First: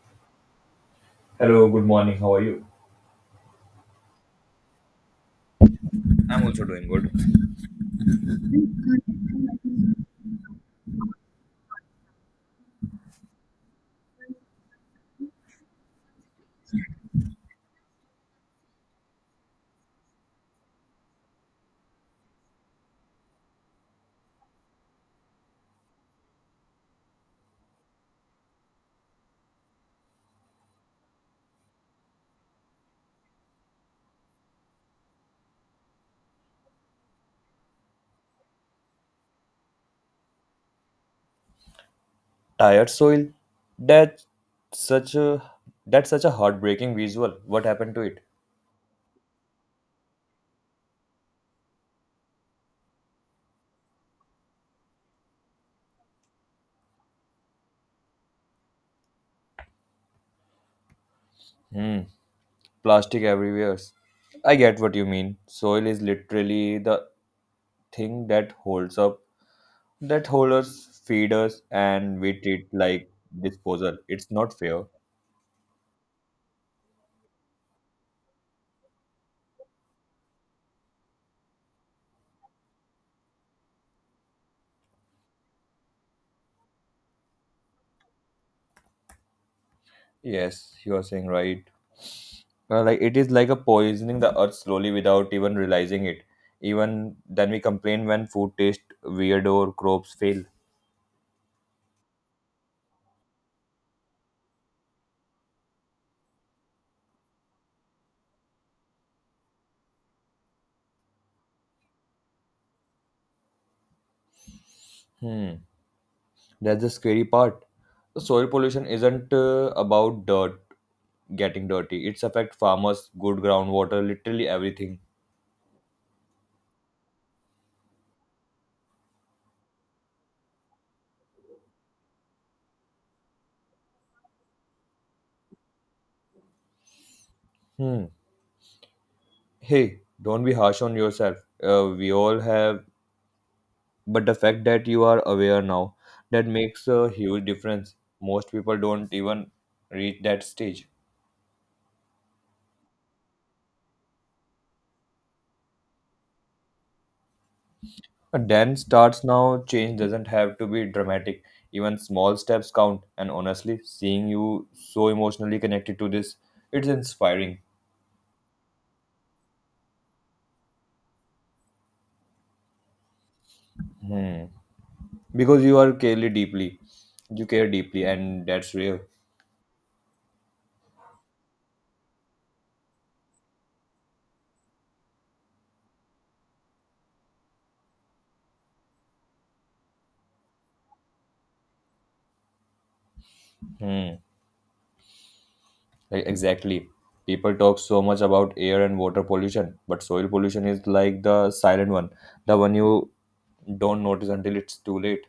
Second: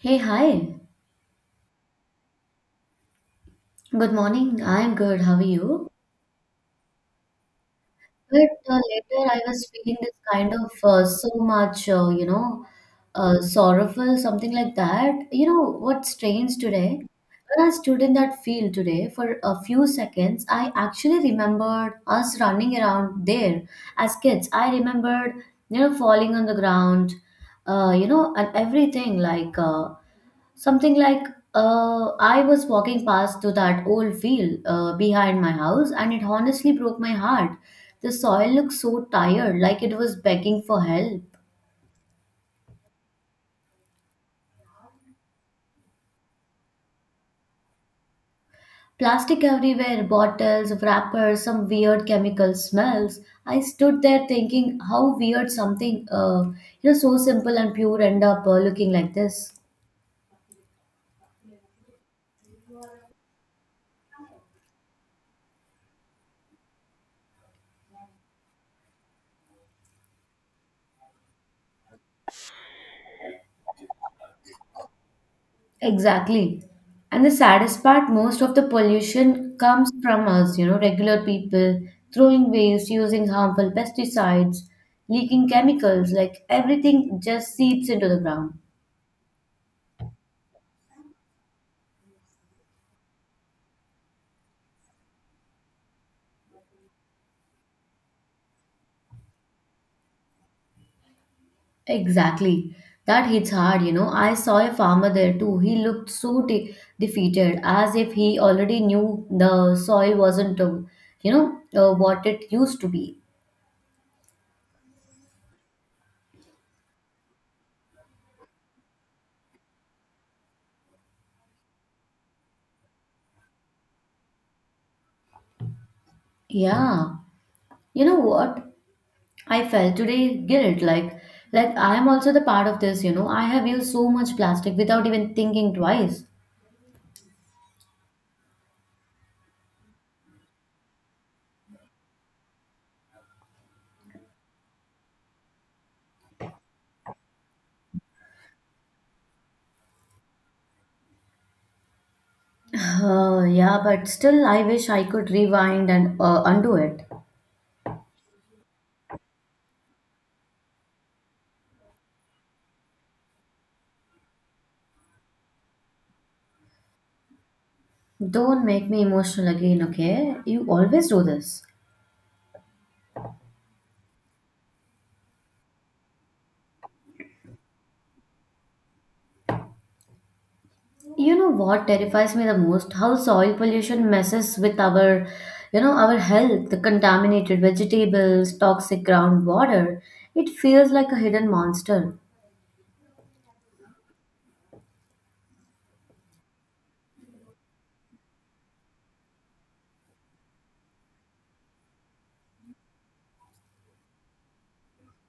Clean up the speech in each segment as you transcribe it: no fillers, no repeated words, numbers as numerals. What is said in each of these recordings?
Hey, hi. Hello, good morning. How are you? Good morning. I'm good. How are you? I'm also doing good. But later, I was feeling this kind of so much, sorrowful, something like that. You know what's strange today? When I stood in that field today for a few seconds, I actually remembered us running around there as kids. I remembered, falling on the ground, and everything like Something like, I was walking past to that old field behind my house, and it honestly broke my heart. The soil looked so tired, like it was begging for help. Tired soil, that's such a that's such a heartbreaking visual. What happened to it? Plastic everywhere, bottles, wrappers, some weird chemical smells. I stood there thinking how weird something so simple and pure end up looking like this. hmm Plastic everywhere. I get what you mean. Soil is literally the thing that holds us, feed us, and we treat like disposal. It's not fair. Exactly. And the saddest part, most of the pollution comes from us, you know, regular people throwing waste, using harmful pesticides, leaking chemicals, like everything just seeps into the ground. Yes, you are saying right. Like it is like a poisoning the earth slowly without even realizing it. Even then we complain when food tastes weird or crops fail. Exactly. That hits hard, you know. I saw a farmer there too. He looked so defeated, as if he already knew the soil wasn't, what it used to be. Hmm. That's the scary part. Soil pollution isn't about dirt getting dirty. It's affect farmers, good groundwater, literally everything. Yeah. You know what? I felt today guilt like I am also the part of this, you know. I have used so much plastic without even thinking twice. Hmm. Hey, don't be harsh on yourself. We all have, but the fact that you are aware now, that makes a huge difference. Most people don't even reach that stage. Yeah, but still I wish I could rewind and undo it. A dance starts now, change doesn't have to be dramatic. Even small steps count. And honestly, seeing you so emotionally connected to this, it's inspiring. Don't make me emotional again, okay? You always do this. Hmm. Because you are clearly deeply. You care deeply, and that's real. You know what terrifies me the most? How soil pollution messes with our health, the contaminated vegetables, toxic groundwater. It feels like a hidden monster. Hmm. Like, exactly. People talk so much about air and water pollution, but soil pollution is like the silent one, the one you don't notice until it's too late.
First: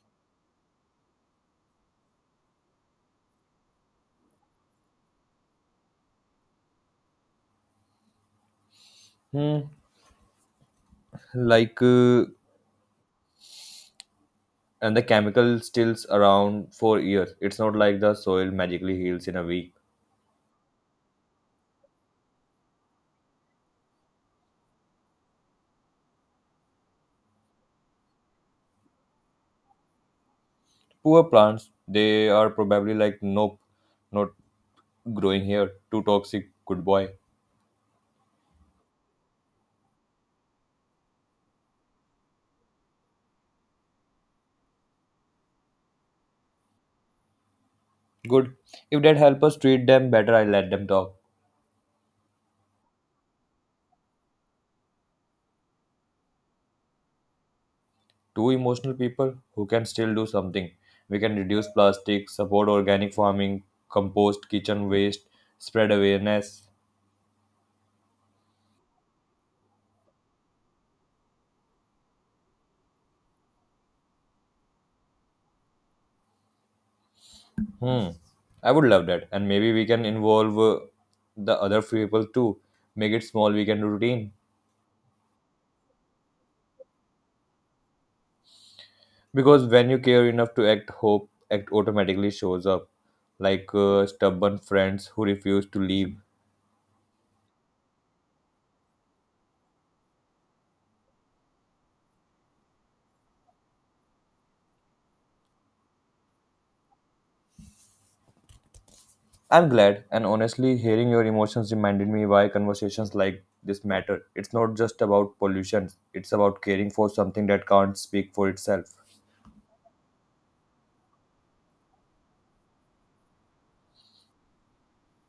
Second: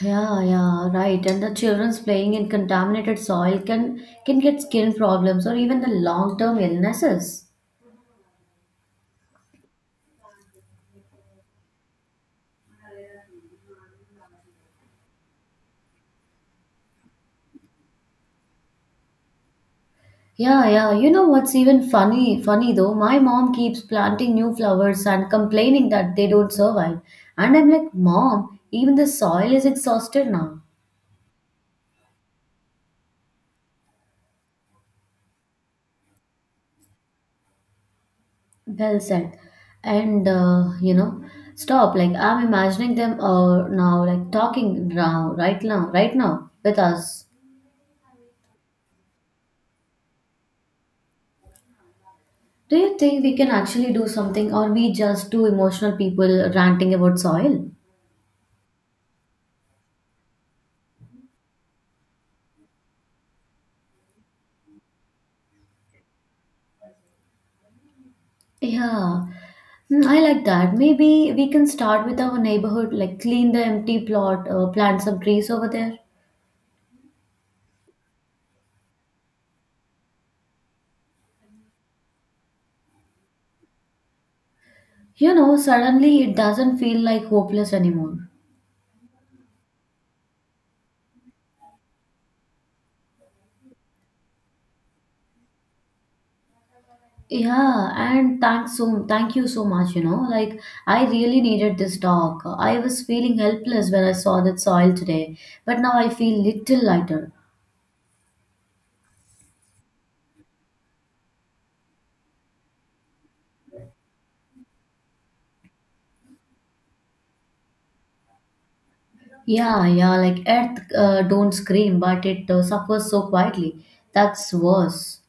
Yeah, yeah, right. And the children's playing in contaminated soil can get skin problems or even the long-term illnesses. Hmm. Like, and the chemical stills around for years. It's not like the soil magically heals in a week. Yeah, yeah. You know what's even funny? Funny though, my mom keeps planting new flowers and complaining that they don't survive. And I'm like, Mom, even the soil is exhausted now. Poor plants, they are probably like, nope, not growing here. Too toxic. Good boy. Well said. And stop. Like I'm imagining them now, like talking now, right now with us. Good. If that help us treat them better, I let them talk. Do you think we can actually do something, or we just two emotional people ranting about soil? Two emotional people who can still do something. We can reduce plastic, support organic farming, compost kitchen waste, spread awareness. Yeah. Hmm, I like that. Maybe we can start with our neighborhood, like clean the empty plot, plant some trees over there. Hmm. I would love that. And maybe we can involve the other people too. Make it small weekend routine, You know, suddenly it doesn't feel like hopeless anymore. because when you care enough to act, hope act automatically shows up, like stubborn friends who refuse to leave. Yeah, and thank you so much, you know. Like I really needed this talk. I was feeling helpless when I saw that soil today, but now I feel little lighter. I'm glad, and honestly, hearing your emotions reminded me why conversations like this matter. It's not just about pollution, it's about caring for something that can't speak for itself. Yeah, yeah, like Earth don't scream, but it suffers so quietly. That's worse.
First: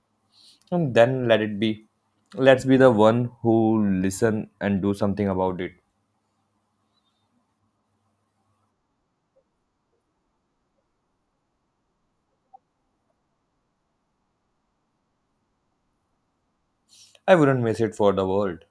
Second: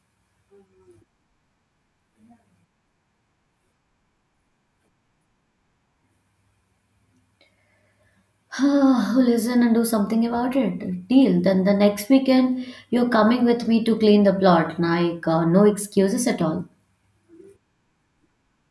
And then let it be. Let's be the one who listen and do something about it. Listen and do something about it. Deal. Then the next weekend, you're coming with me to clean the plot. Like, no excuses at all. I wouldn't miss it for the world.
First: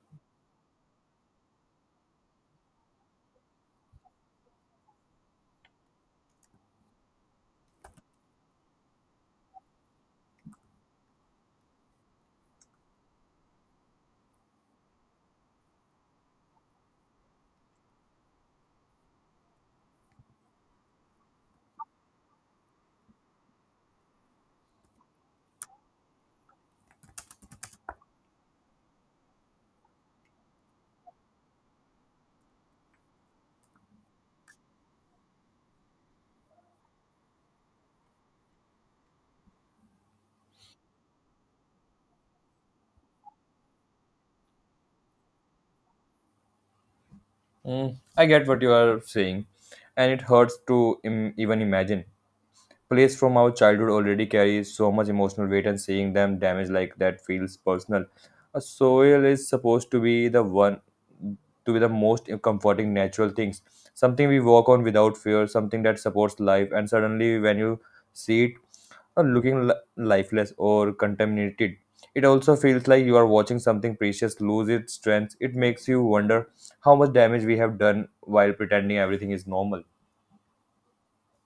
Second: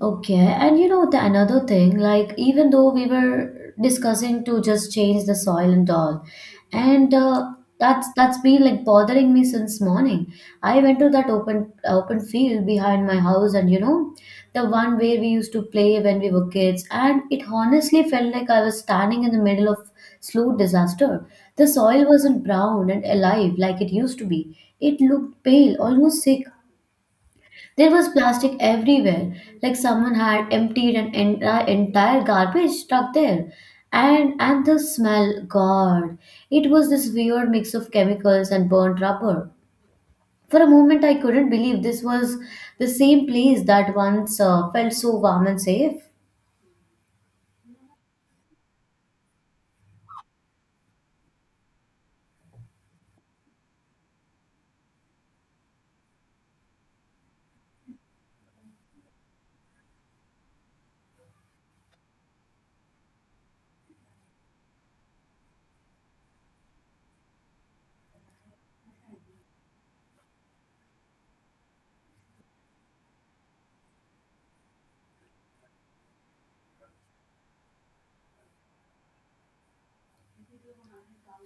Okay, and you know the another thing, like even though we were discussing to just change the soil and all, and that's been like bothering me since morning. I went to that open field behind my house, and you know the one where we used to play when we were kids, and it honestly felt like I was standing in the middle of slow disaster. The soil wasn't brown and alive like it used to be. It looked pale, almost sick. There was plastic everywhere, like someone had emptied an entire garbage truck there. And the smell, God, it was this weird mix of chemicals and burnt rubber. For a moment, I couldn't believe this was the same place that once felt so warm and safe. I get what you are saying, and it hurts to even imagine. Plays from our childhood already carry so much emotional weight, and seeing them damaged like that feels personal. A soil is supposed to be the most comforting natural things, something we walk on without fear, something that supports life. And suddenly, when you see it, uh, looking li- lifeless or contaminated, it also feels like you are watching something precious lose its strength. It makes you wonder how much damage we have done while pretending everything is normal.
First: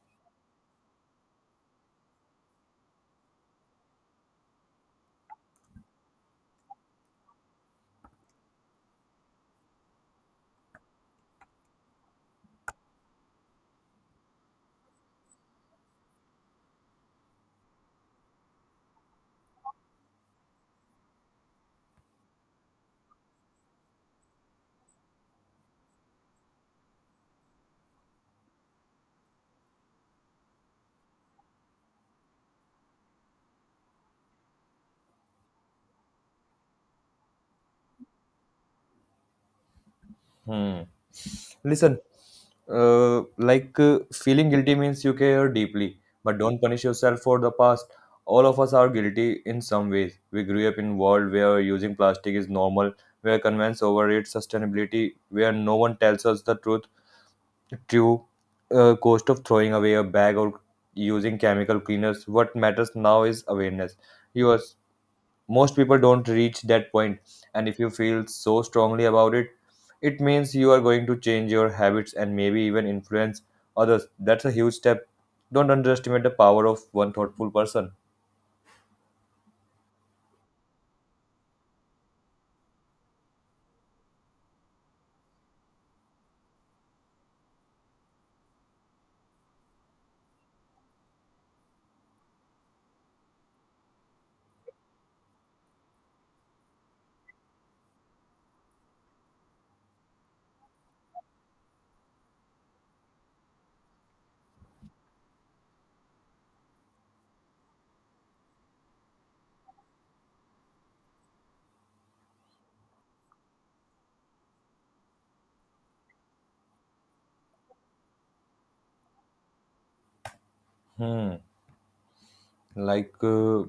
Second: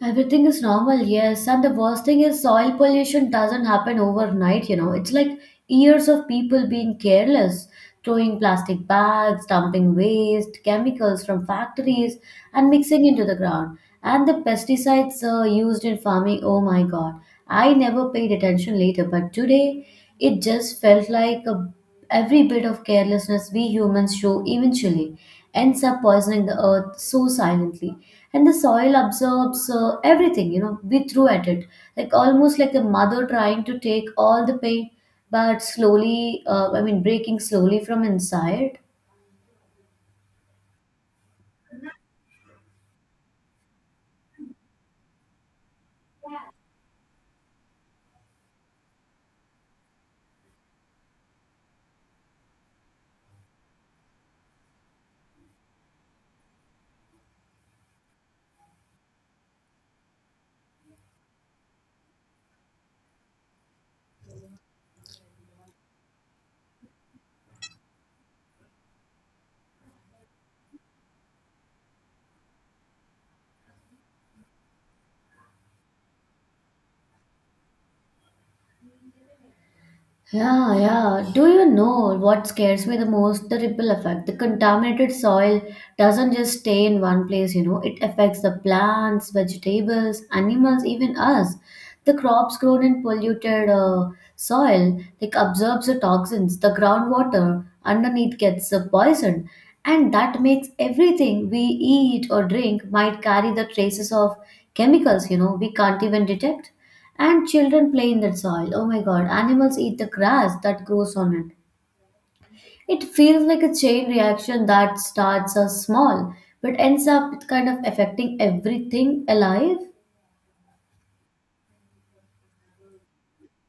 Everything is normal, yes. And the worst thing is soil pollution doesn't happen overnight, you know. It's like years of people being careless, throwing plastic bags, dumping waste, chemicals from factories, and mixing into the ground. And the pesticides used in farming, oh my god. I never paid attention later, but today it just felt like a Every bit of carelessness we humans show eventually ends up poisoning the earth so silently. And the soil absorbs everything, you know, we threw at it. Like almost like a mother trying to take all the pain, but slowly, breaking slowly from inside. Hmm. Listen, feeling guilty means you care deeply, but don't punish yourself for the past. All of us are guilty in some ways. We grew up in a world where using plastic is normal, where convenience over its sustainability, where no one tells us the truth, true cost of throwing away a bag or using chemical cleaners. What matters now is awareness. Yours. Most people don't reach that point, and if you feel so strongly about it, it means you are going to change your habits and maybe even influence others. That's a huge step. Don't underestimate the power of one thoughtful person. Yeah, yeah. Do you know what scares me the most? The ripple effect. The contaminated soil doesn't just stay in one place, you know, it affects the plants, vegetables, animals, even us. The crops grown in polluted soil like absorbs the toxins. The groundwater underneath gets poisoned, and that makes everything we eat or drink might carry the traces of chemicals, you know, we can't even detect. And children play in that soil. Oh my god, animals eat the grass that grows on it. It feels like a chain reaction that starts us small but ends up kind of affecting everything alive. hmm like uh,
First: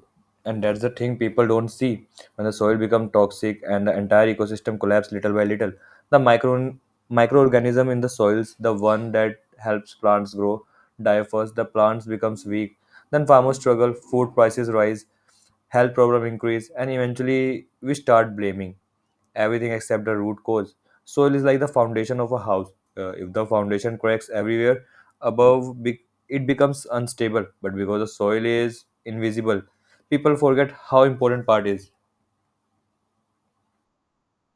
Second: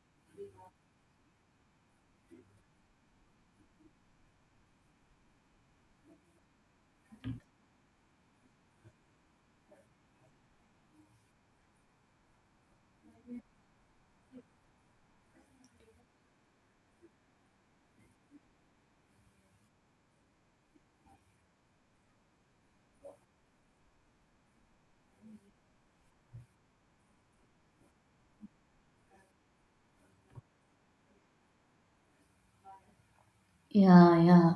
and that's the thing people don't see. When the soil become toxic, and the entire ecosystem collapse little by little. The microorganism in the soils, the one that helps plants grow, die first. The plants becomes weak, then farmers struggle, food prices rise, health problem increase, and eventually we start blaming everything except the root cause. Soil is like the foundation of a house. If the foundation cracks, everywhere above, it becomes unstable. But because the soil is invisible, people forget how important part is. Yeah, yeah,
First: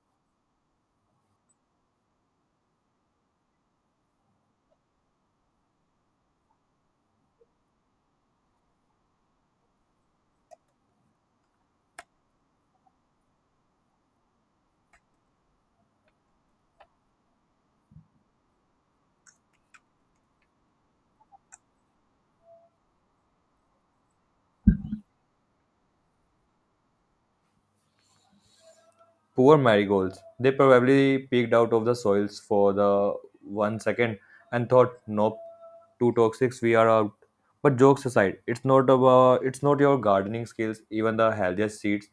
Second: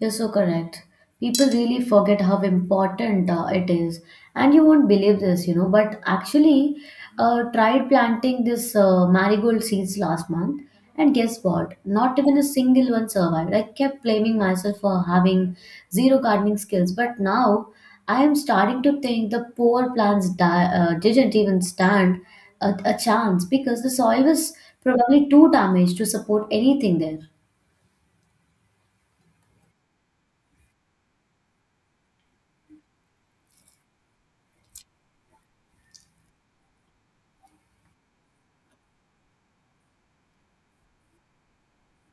you're so correct. People really forget how important it is, and you won't believe this, you know. But actually, tried planting this marigold seeds last month, and guess what? Not even a single one survived. I kept blaming myself for having zero gardening skills, but now I am starting to think the poor plants didn't even stand a chance because the soil was probably too damaged to support anything there. Poor marigolds. They probably peeked out of the soils for the one second and thought, nope, too toxic, we are out. But jokes aside, it's not your gardening skills. Even the healthiest seeds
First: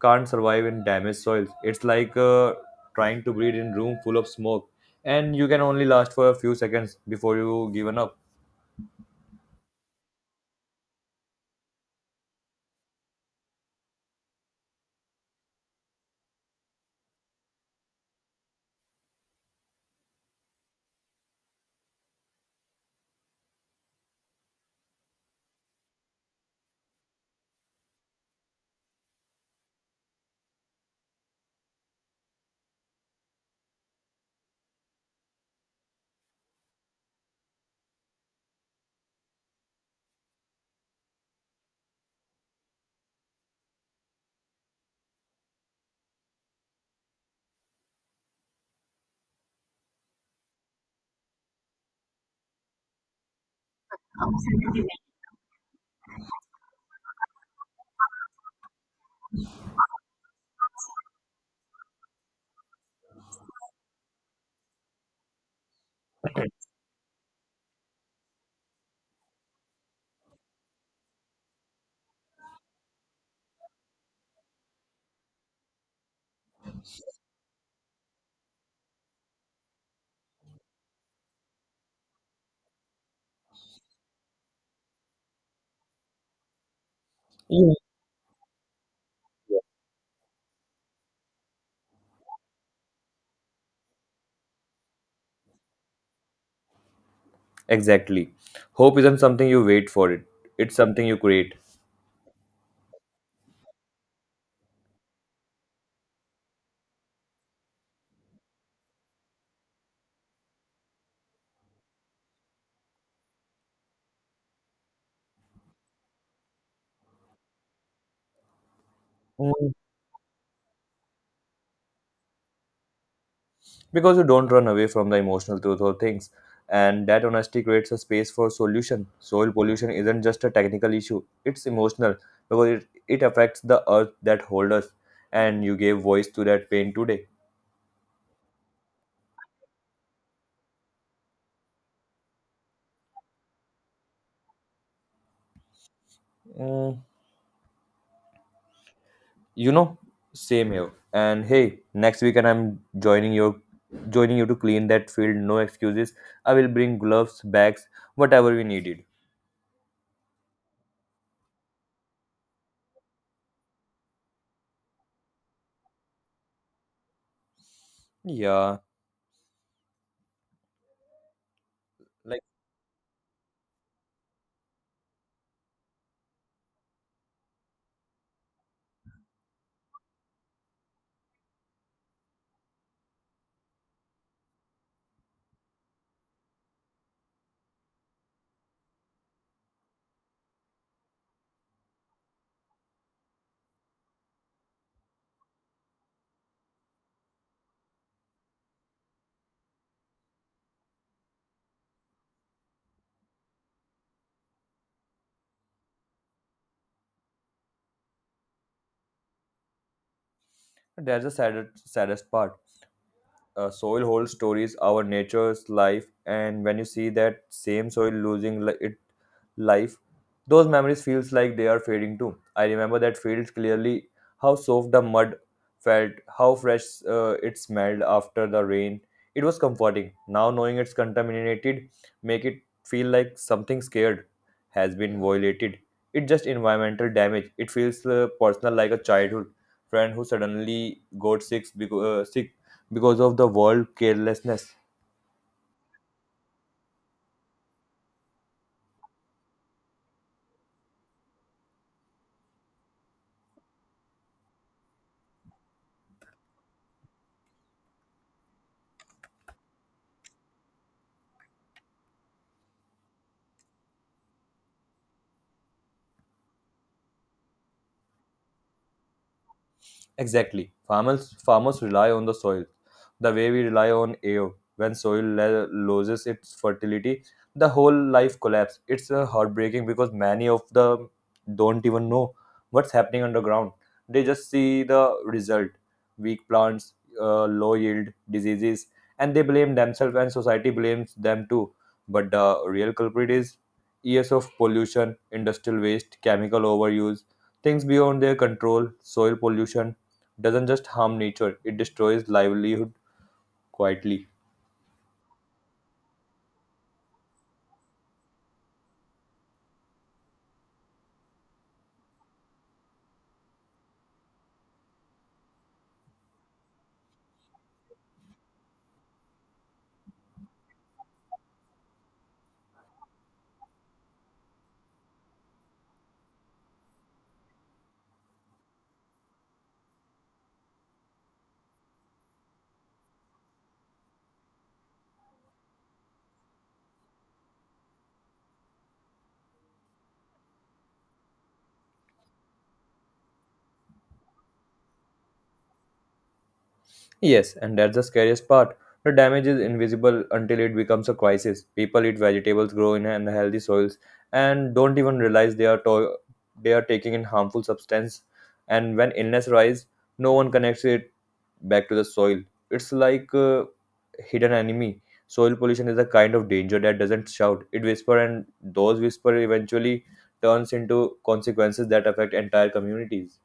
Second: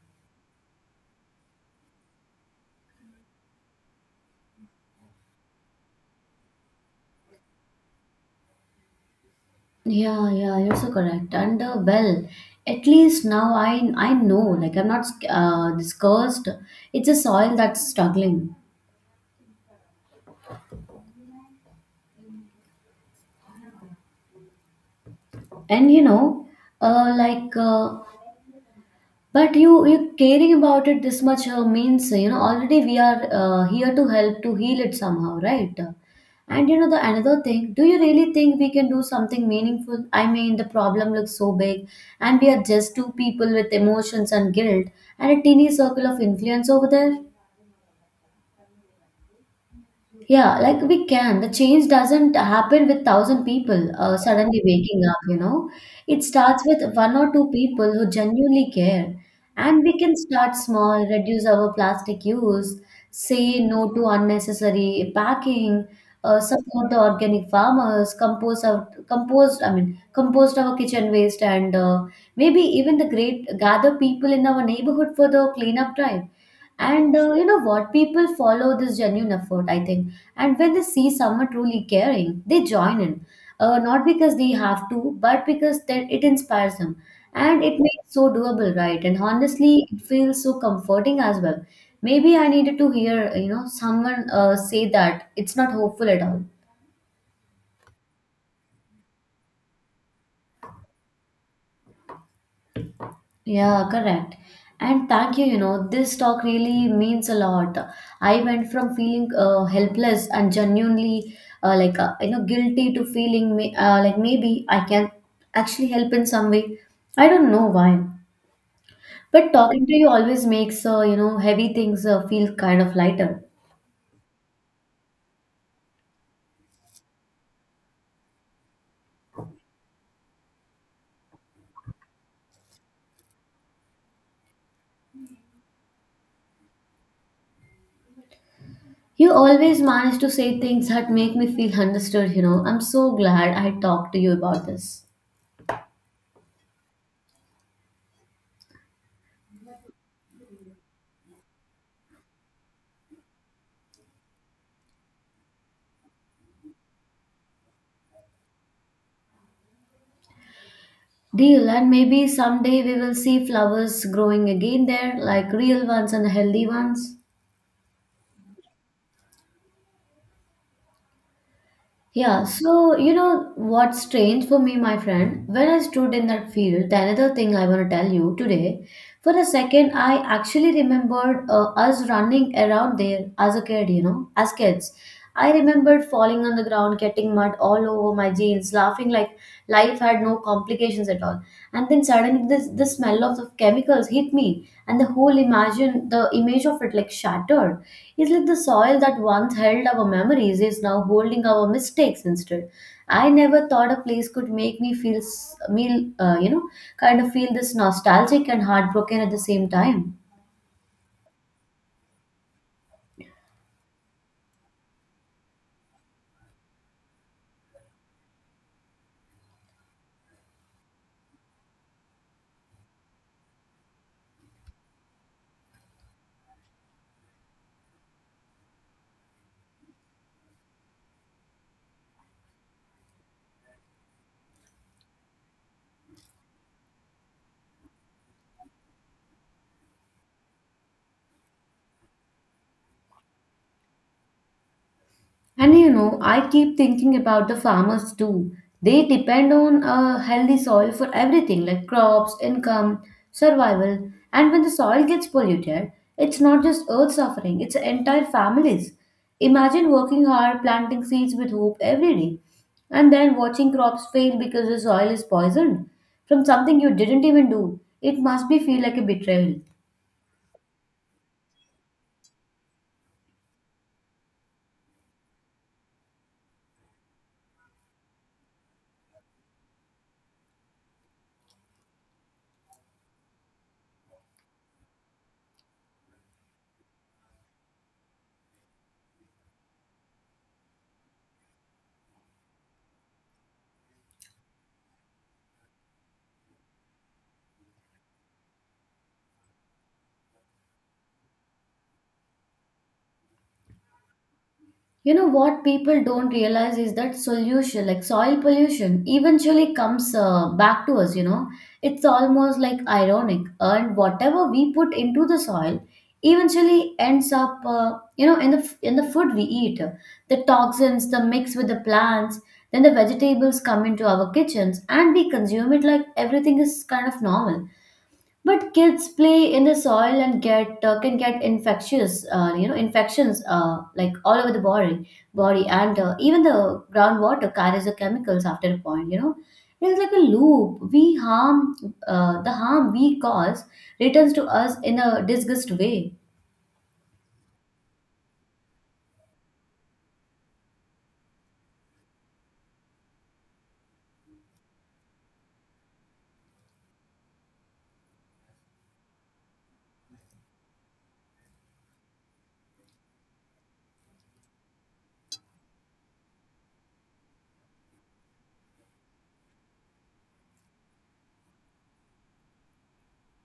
can't survive in damaged soils. It's like trying to breathe in room full of smoke, and you can only last for a few seconds before you given up. Yeah, yeah, you're so correct. And well, at least now I know, like I'm not this cursed. It's a soil that's struggling, and you know, uh, like, uh, but you caring about it this much means you know already we are here to help to heal it somehow, right? And you know the another thing, do you really think we can do something meaningful? I mean, the problem looks so big, and we are just two people with emotions and guilt and a teeny circle of influence over there. Yeah, like we can. The change doesn't happen with thousand people suddenly waking up, you know. It starts with one or two people who genuinely care. And we can start small, reduce our plastic use, say no to unnecessary packing, support the organic farmers, compose our compost, I mean, compost our kitchen waste, and maybe even the great gather people in our neighborhood for the cleanup drive. And you know what? People follow this genuine effort, I think. And when they see someone truly caring, they join in. Not because they have to, but because that it inspires them. And Mm, it makes so doable, right? And honestly, it feels so comforting as well. Maybe I needed to hear, you know, someone say that it's not hopeful at all. Exactly. Hope isn't something you wait for it. It's something you create. Yeah, correct. And thank you, you know, this talk really means a lot. I went from feeling helpless and genuinely guilty to feeling maybe I can actually help in some way. I don't know why, but mm, talking to you always makes heavy things feel kind of lighter. Because you don't run away from the emotional truth or things. And that honesty creates a space for solution. Soil pollution isn't just a technical issue, it's emotional because it affects the earth that holds us. And you gave voice to that pain today. You always manage to say things that make me feel understood, you know. I'm so glad I talked to you about this. Mm, You know, same here. And hey, next weekend I'm joining you to clean that field. No excuses. I will bring gloves, bags, whatever we needed. Deal, and maybe someday we will see flowers growing again there, like real ones and healthy ones. Yeah, like, Yeah, so you know what's strange for me, my friend? When I stood in that field, the another thing I want to tell you today, for a second, I actually remembered us running around there as a kid, you know, as kids. I remembered falling on the ground, getting mud all over my jeans, laughing like life had no complications at all. And then suddenly, this the smell of the chemicals hit me, and the whole imagine the image of it like shattered. It's like the soil that once held our memories is now holding our mistakes instead. I never thought a place could make me feel, kind of feel this nostalgic and heartbroken at the same time. that's the saddest part. Soil holds stories, our nature's life, and when you see that same soil losing li- it life, those memories feels like they are fading too. I remember that fields clearly, how soft the mud felt, how fresh it smelled after the rain. It was comforting. Now knowing it's contaminated, make it feel like something scared has been violated. It's just environmental damage, it feels personal, like a childhood friend who suddenly got sick sick because of the world carelessness. And you know, I keep thinking about the farmers too. They depend on a healthy soil for everything like crops, income, survival. And when the soil gets polluted, it's not just earth suffering, it's entire families. Imagine working hard, planting seeds with hope every day, and then watching crops fail because the soil is poisoned from something you didn't even do. It must be feel like a betrayal. Exactly. Farmers rely on the soil the way we rely on air. When soil loses its fertility, the whole life collapse. It's heartbreaking, because many of the don't even know what's happening underground. They just see the result: weak plants, low yield, diseases, and they blame themselves, and society blames them too. But the real culprit is years of pollution, industrial waste, chemical overuse, things beyond their control. Soil pollution doesn't just harm nature, it destroys livelihood quietly. You know what people don't realize is that solution like soil pollution eventually comes back to us. It's almost like ironic, and whatever we put into the soil eventually ends up in the in the food we eat. The toxins the mix with the plants, then the vegetables come into our kitchens and we consume it like everything is kind of normal. But kids play in the soil and get can get infectious, infections like all over the body, and even the groundwater carries the chemicals after a point. You know, it's like a loop. We harm the harm we cause returns to us in a disgust way. Yes. And that's the scariest part. The damage is invisible until it becomes a crisis. People eat vegetables, grow in unhealthy soils, and don't even realize they are taking in harmful substance. And when illness rise, no one connects it back to the soil. It's like a hidden enemy. Soil pollution is a kind of danger that doesn't shout. It whispers, and those whisper eventually turns into consequences that affect entire communities.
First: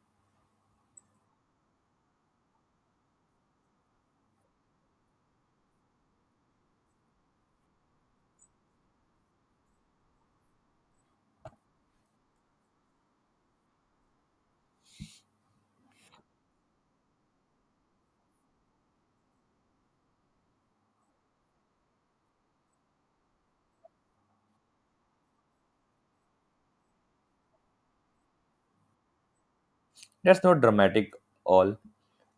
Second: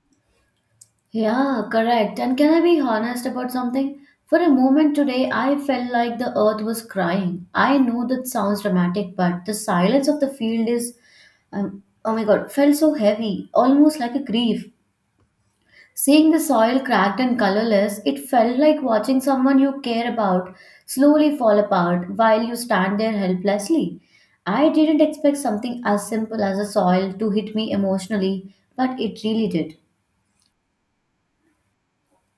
Yeah, correct. And can I be honest about something? For a moment today, I felt like the earth was crying. I know that sounds dramatic, but the silence of the field is, oh my god, felt so heavy, almost like a grief. Seeing the soil cracked and colorless, it felt like watching someone you care about slowly fall apart while you stand there helplessly. I didn't expect something as simple as a soil to hit me emotionally, but it really did. That's not dramatic all.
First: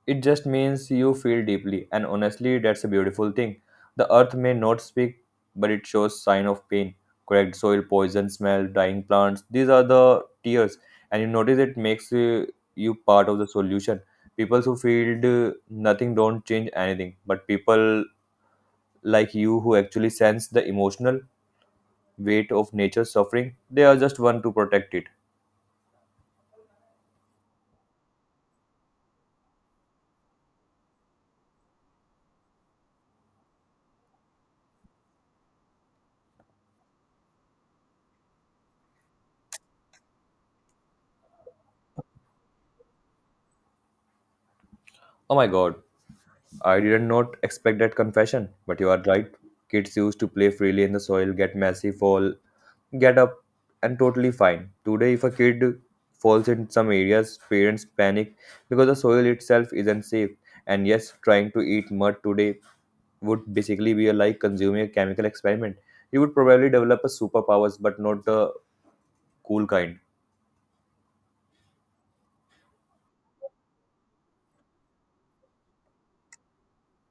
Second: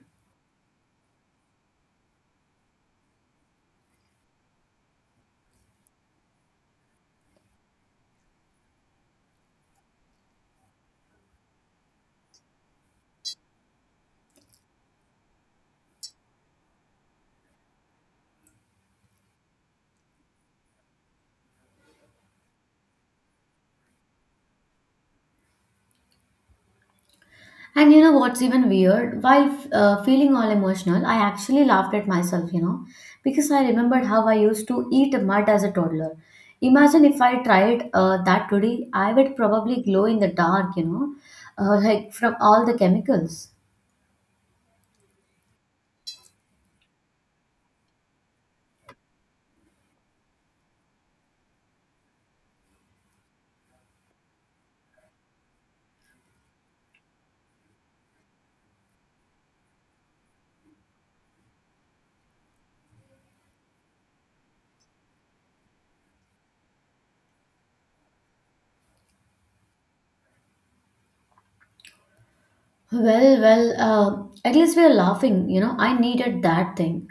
It just means you feel deeply, and honestly, that's a beautiful thing. The earth may not speak, but it shows sign of pain. Cracked soil, poison smell, dying plants. These are the tears, and you notice it makes you part of the solution. People who feel nothing don't change anything, but people like you, who actually sense the emotional weight of nature's suffering, they are just one to protect it. And you know what's even weird? While feeling all emotional, I actually laughed at myself, you know, because I remembered how I used to eat mud as a toddler. Imagine if I tried that today, I would probably glow in the dark, you know, like from all the chemicals. Oh my God. I did not expect that confession, but you are right. Kids used to play freely in the soil, get messy, fall, get up, and totally fine. Today, if a kid falls in some areas, parents panic because the soil itself isn't safe. And yes, trying to eat mud today would basically be like consuming a chemical experiment. You would probably develop a superpowers, but not the cool kind. Well, at least we are laughing, you know, I needed that thing.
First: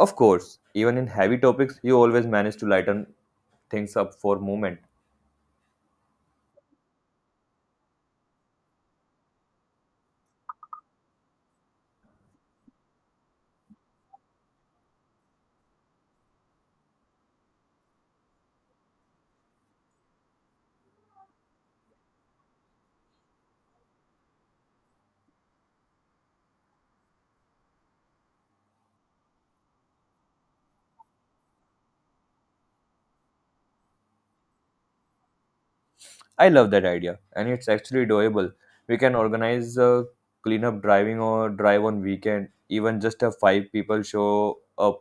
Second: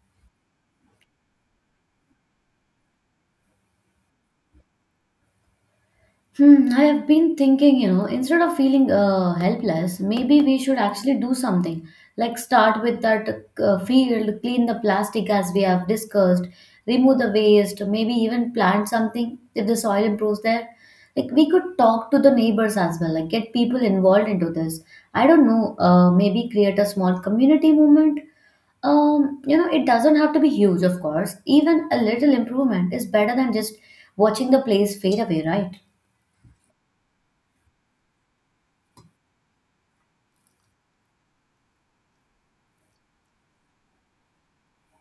Of course, even in heavy topics, you always manage to lighten things up for a moment. Hmm, I have been thinking, you know, instead of feeling helpless, maybe we should actually do something. Like start with that field, clean the plastic as we have discussed, remove the waste, maybe even plant something if the soil improves there. Like we could talk to the neighbors as well, like get people involved into this. I don't know, maybe create a small community movement. You know, it doesn't have to be huge, of course. Even a little improvement is better than just watching the place fade away, right? I love that idea, and it's actually doable. We can organize a cleanup driving or drive on weekend. Even just a five people show up,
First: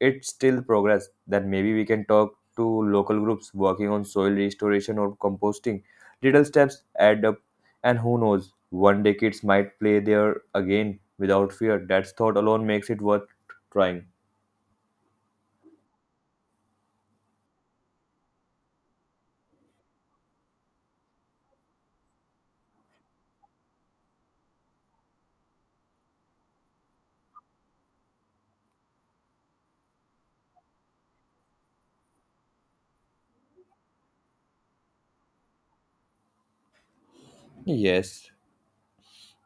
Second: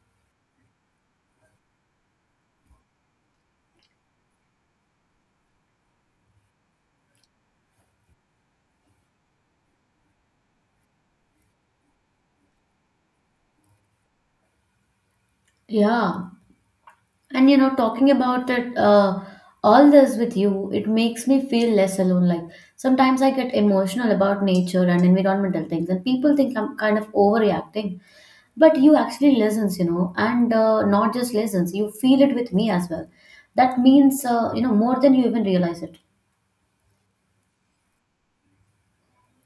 it's still progress. Then maybe we can talk to local groups working on soil restoration or composting. Little steps add up, and who knows, one day kids might play there again without fear. That thought alone makes it worth trying. Yeah, and you know, talking about it, all this with you, it makes me feel less alone. Like sometimes I get emotional about nature and environmental things, and people think I'm kind of overreacting. But you actually listens, you know, and not just listens, you feel it with me as well. That means, more than you even realize it. Yes.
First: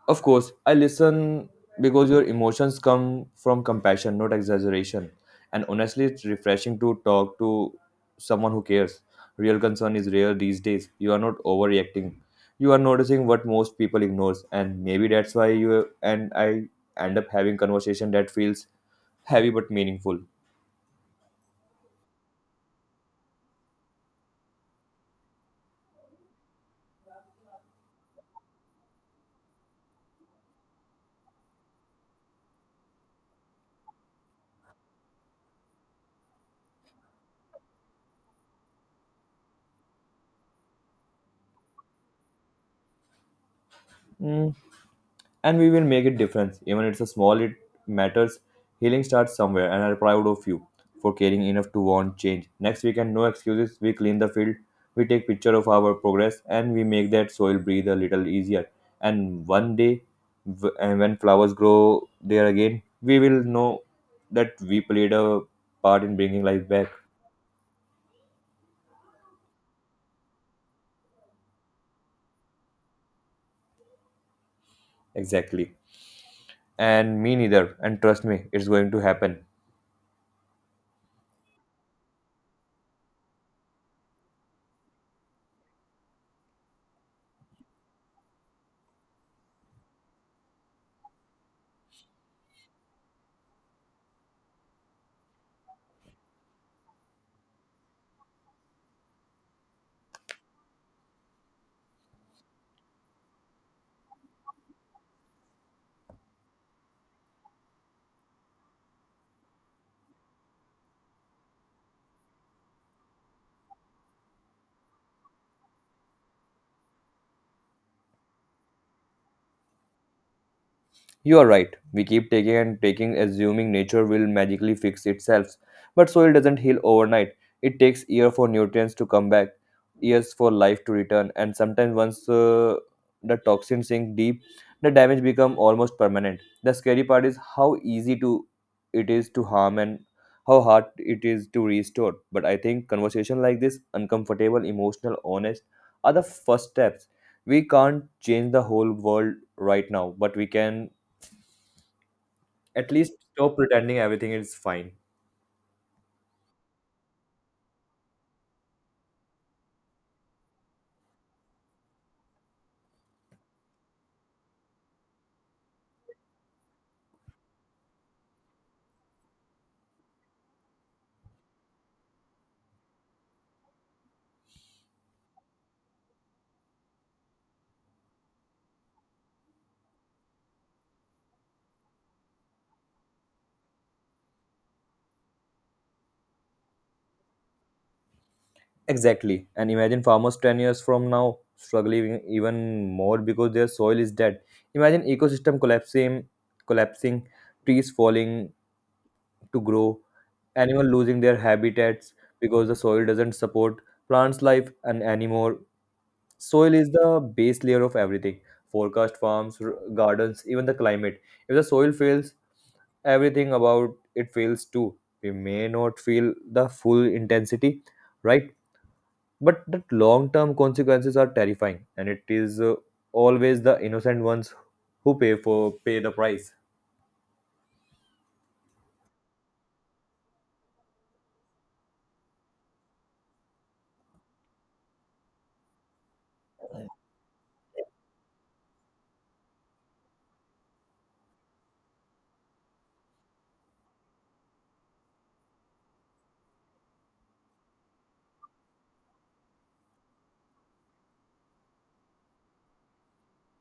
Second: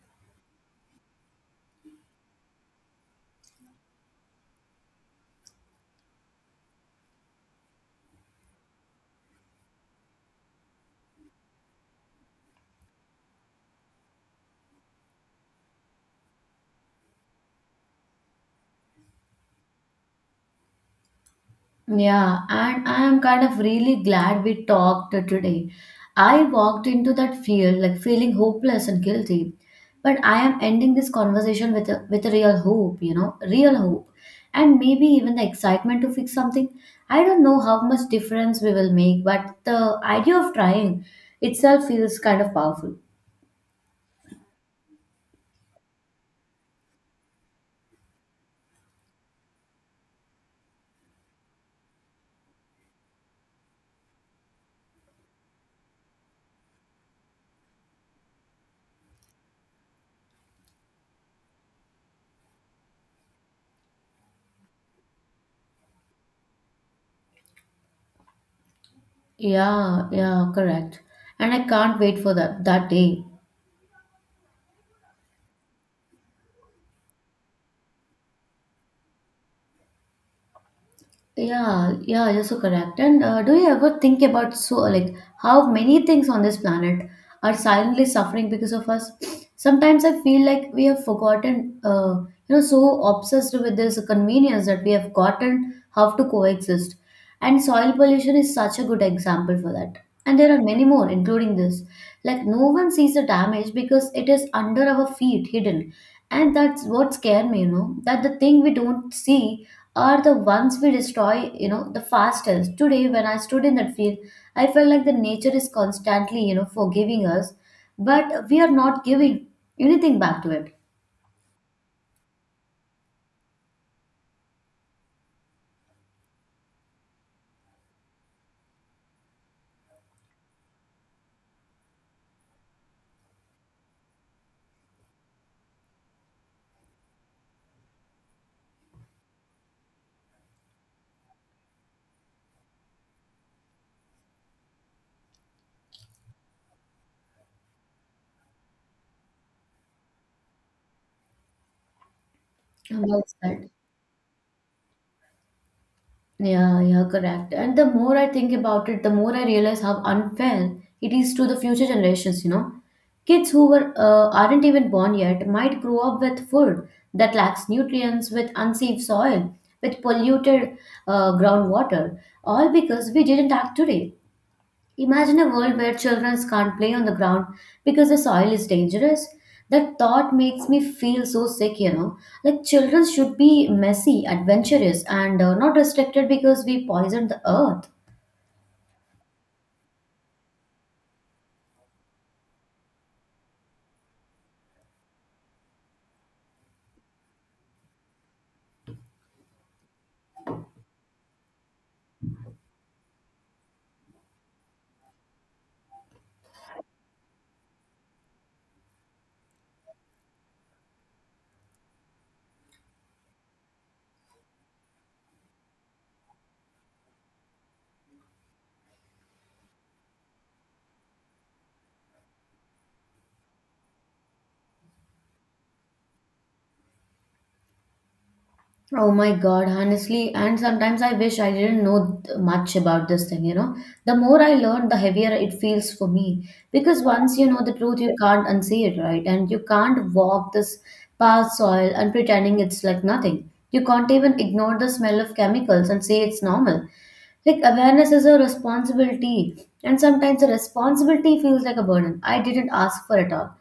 Of course I listen, because your emotions come from compassion, not exaggeration. And honestly, it's refreshing to talk to someone who cares. Real concern is rare these days. You are not overreacting. You are noticing what most people ignores, and maybe that's why you and I end up having conversation that feels heavy but meaningful. Yeah, and I am kind of really glad we talked today. I walked into that field like feeling hopeless and guilty, but I am ending this conversation with with a real hope, you know, real hope, and maybe even the excitement to fix something. I don't know how much difference we will make, but the idea of trying itself feels kind of powerful. Mm, and we will make a difference. Even it's a small, it matters. Healing starts somewhere, and I'm proud of you for caring enough to want change. Next weekend, no excuses, we clean the field, we take picture of our progress, and we make that soil breathe a little easier. And one day, and when flowers grow there again, we will know that we played a part in bringing life back. Yeah, yeah, correct. And I can't wait for that day. Exactly. And me neither, and trust me, it's going to happen. Yeah, yeah, you're so correct. And do you ever think about so like how many things on this planet are silently suffering because of us? Sometimes I feel like we have forgotten, so obsessed with this convenience that we have gotten how to coexist. And soil pollution is such a good example for that. And there are many more, including this. Like, no one sees the damage because it is under our feet, hidden. And that's what scared me, you know, that the thing we don't see are the ones we destroy, you know, the fastest. Today, when I stood in that field, I felt like the nature is constantly, you know, forgiving us, but we are not giving anything back to it. You are right. We keep taking and taking, assuming nature will magically fix itself. But soil doesn't heal overnight. It takes years for nutrients to come back, years for life to return, and sometimes, once the toxins sink deep, the damage becomes almost permanent. The scary part is how easy to it is to harm and how hard it is to restore. But I think conversation like this, uncomfortable, emotional, honest, are the first steps. We can't change the whole world right now, but we can at least Well stop said. pretending everything is fine. Yeah, yeah, correct. And the more I think about it, the more I realize how unfair it is to the future generations, you know. Kids who were aren't even born yet might grow up with food that lacks nutrients, with unsafe soil, with polluted groundwater, all because we didn't act today. Imagine a world where children can't play on the ground because the soil is dangerous. That thought makes me feel so sick, you know. Like children should be messy, adventurous, and not restricted because we poison the earth. Exactly. And imagine farmers 10 years from now struggling even more because their soil is dead. Imagine ecosystem collapsing, collapsing, trees falling to grow, animal losing their habitats because the soil doesn't support plants life and anymore. Soil is the base layer of everything, forecast farms, gardens, even the climate. If the soil fails, everything about it fails too. We may not feel the full intensity, right? But the long term consequences are terrifying, and it is always the innocent ones who pay the price. Oh my God, honestly, and sometimes I wish I didn't know much about this thing, you know. The more I learn, the heavier it feels for me. Because once you know the truth, you can't unsee it, right? And you can't walk this path soil and pretending it's like nothing. You can't even ignore the smell of chemicals and say it's normal. Like awareness is a responsibility, and sometimes the responsibility feels like a burden. I didn't ask for it all.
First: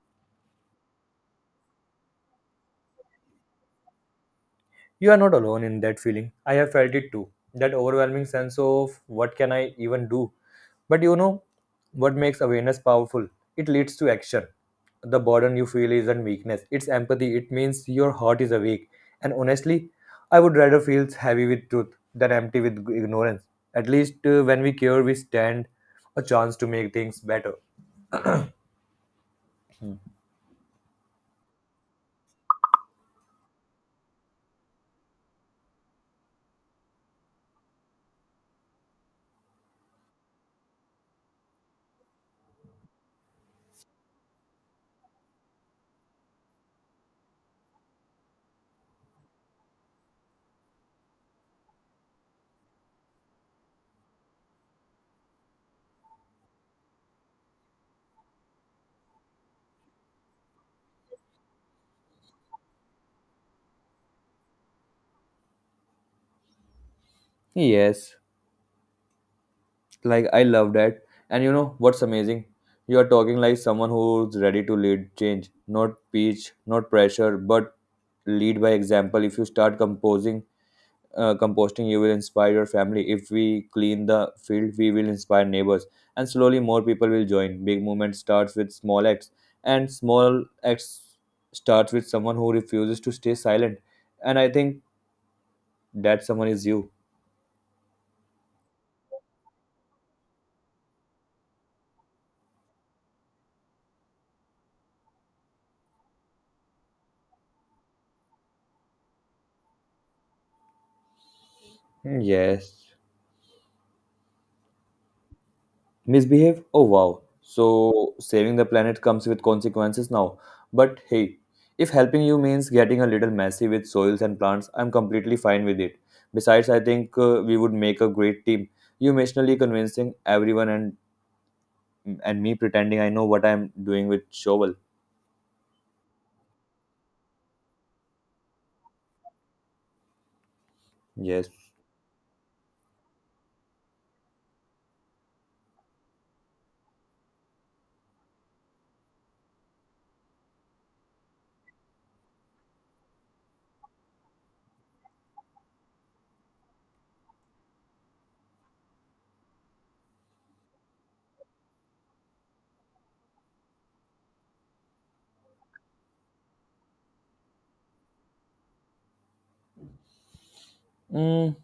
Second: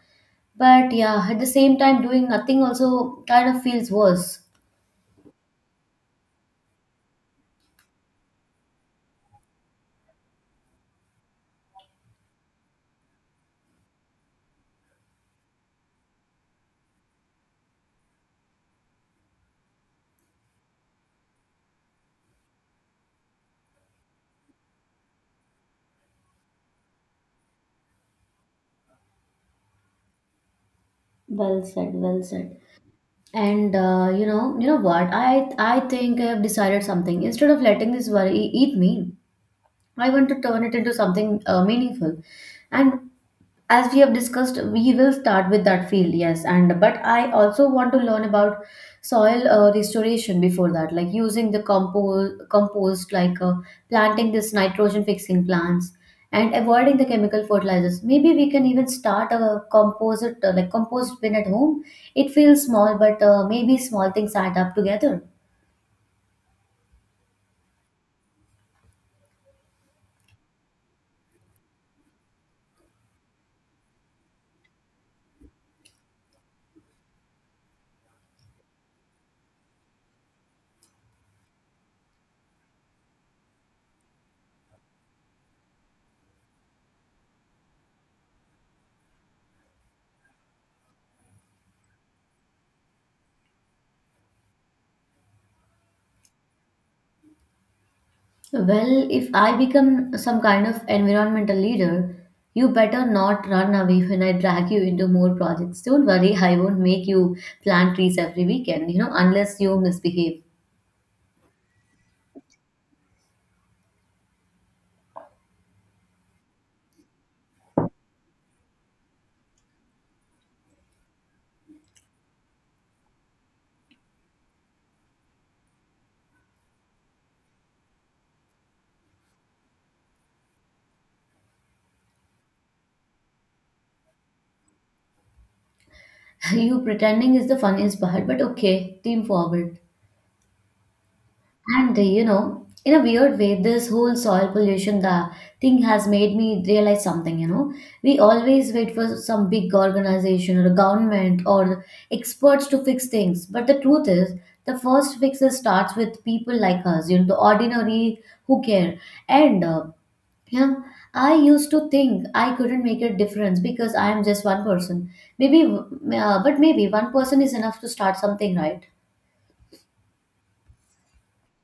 But yeah, at the same time, doing nothing also kind of feels worse. You are not alone in that feeling. I have felt it too. That overwhelming sense of what can I even do? But you know what makes awareness powerful? It leads to action. The burden you feel isn't weakness, it's empathy. It means your heart is awake. And honestly, I would rather feel heavy with truth than empty with ignorance. At least when we care, we stand a chance to make things better. Well said, well said. And you know what? I think I have decided something. Instead of letting this worry eat me, I want to turn it into something meaningful. And as we have discussed, we will start with that field. Yes. And but I also want to learn about soil restoration before that, like using the compost like planting this nitrogen fixing plants and avoiding the chemical fertilizers. Maybe we can even start a composite like compost bin at home. It feels small, but maybe small things add up together. Yes, like I love that. And you know what's amazing? You are talking like someone who's ready to lead change, not preach, not pressure, but lead by example. If you start composing composting, you will inspire your family. If we clean the field, we will inspire neighbors, and slowly more people will join. Big movement starts with small acts, and small acts starts with someone who refuses to stay silent. And I think that someone is you. Well, if I become some kind of environmental leader, you better not run away when I drag you into more projects. Don't worry, I won't make you plant trees every weekend, you know, unless you misbehave. Yes. Misbehave? Oh wow. So saving the planet comes with consequences now. But hey, if helping you means getting a little messy with soils and plants, I'm completely fine with it. Besides, I think we would make a great team. You emotionally convincing everyone, and me pretending I know what I'm doing with shovel. You pretending is the funniest part, but okay, team forward. Yes. And you know, in a weird way, this whole soil pollution the thing has made me realize something. You know, we always wait for some big organization or government or experts to fix things, but the truth is, the first fix is starts with people like us. You know, the ordinary who care and. You know, I used to think I couldn't make a difference because I am just one person. Maybe, but maybe one person is enough to start something, right? Mm,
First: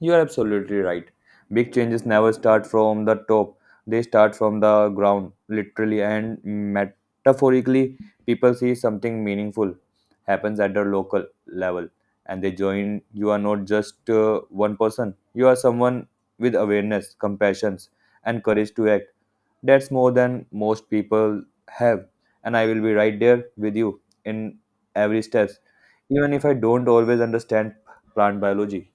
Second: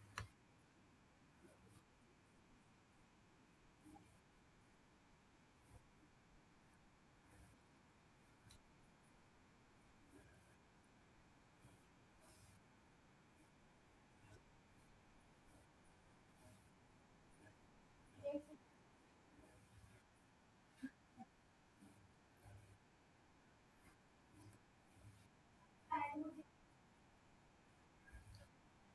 you are absolutely right. Big changes never start from the top, they start from the ground, literally and metaphorically. People see something meaningful happens at the local level and they join. You are not just one person, you are someone with awareness, compassion, and courage to act. That's more than most people have. And I will be right there with you in every step, even if I don't always understand plant biology.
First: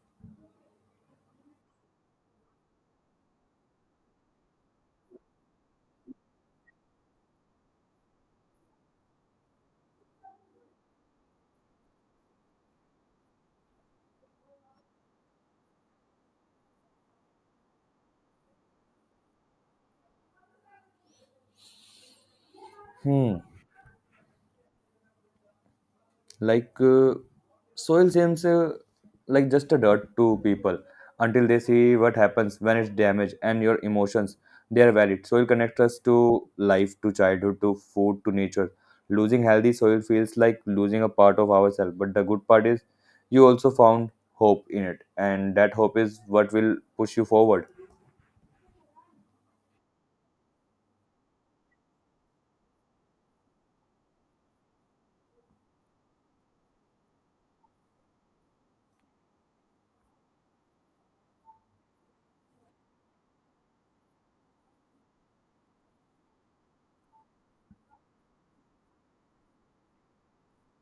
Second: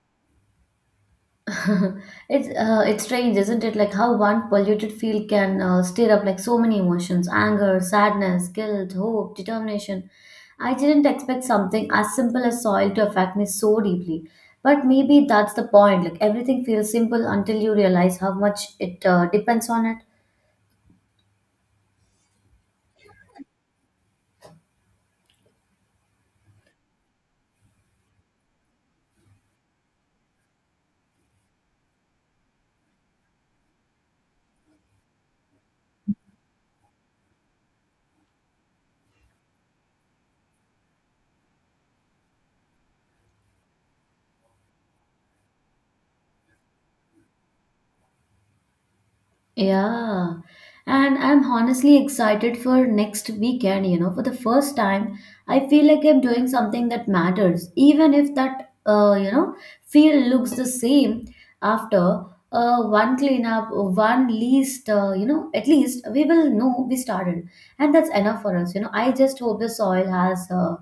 It's it's strange, isn't it? Like how one polluted field can stir up like so many emotions: anger, sadness, guilt, hope, determination. I didn't expect something as simple as soil to affect me so deeply. But maybe that's the point. Like everything feels simple until you realize how much it depends on it. Hmm. Like soil seems like just a dirt to people until they see what happens when it's damaged. And your emotions, they are valid. Soil connects us to life, to childhood, to food, to nature. Losing healthy soil feels like losing a part of ourselves, but the good part is you also found hope in it, and that hope is what will push you forward. Yeah. And I'm honestly excited for next weekend, you know. For the first time, I feel like I'm doing something that matters, even if that, feel looks the same after one cleanup, one least, at least we will know we started. And that's enough for us, you know. I just hope the soil has, uh,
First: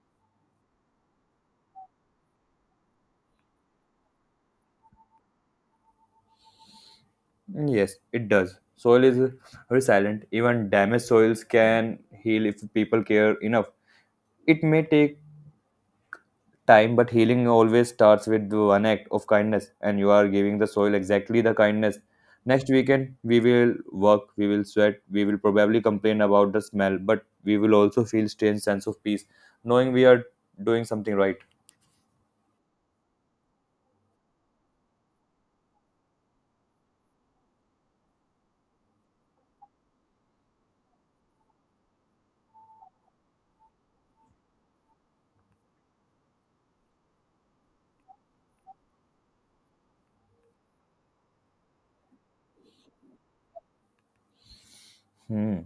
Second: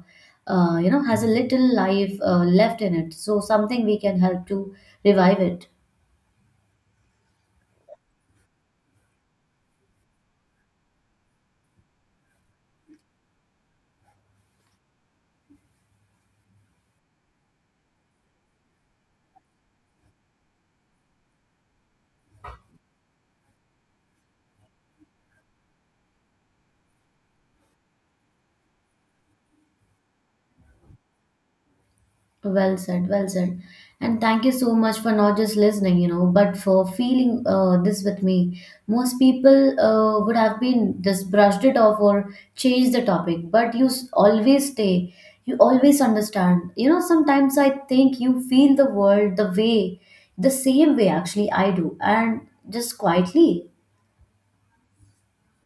uh, you know, has a little life left in it, so something we can help to revive it. Yes it does. Soil is resilient. Even damaged soils can heal if people care enough. It may take time, but healing always starts with one act of kindness, and you are giving the soil exactly the kindness. Next weekend, we will work, we will sweat, we will probably complain about the smell, but we will also feel strange sense of peace, knowing we are doing something right. Well said, well said. And thank you so much for not just listening, you know, but for feeling this with me. Most people would have been just brushed it off or changed the topic, but you always stay. You always understand. You know, sometimes I think you feel the world the way, the same way actually I do, and just quietly. Hmm.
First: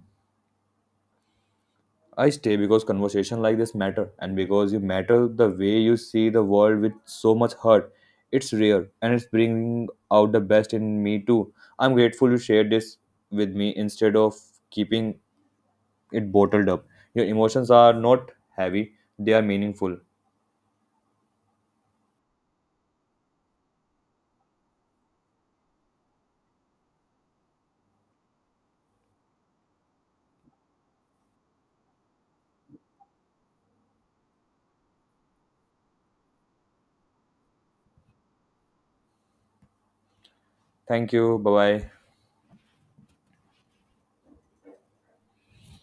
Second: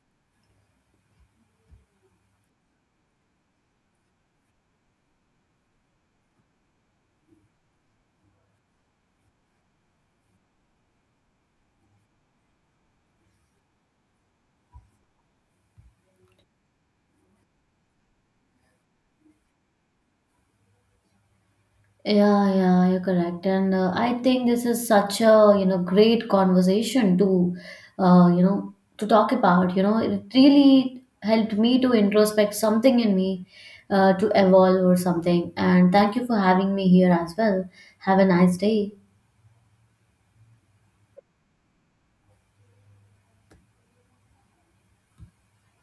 I stay because conversation like this matter, and because you matter, the way you see the world with so much heart. It's rare, and it's bringing out the best in me too. I'm grateful you shared this with me instead of keeping it bottled up. Your emotions are not heavy, they are meaningful. Yeah, yeah, you're correct. And I think this is such a, you know, great conversation to, to talk about. You know, it really helped me to introspect something in me, to evolve or something. And thank you for having me here as well. Have a nice day. Thank you. Bye bye.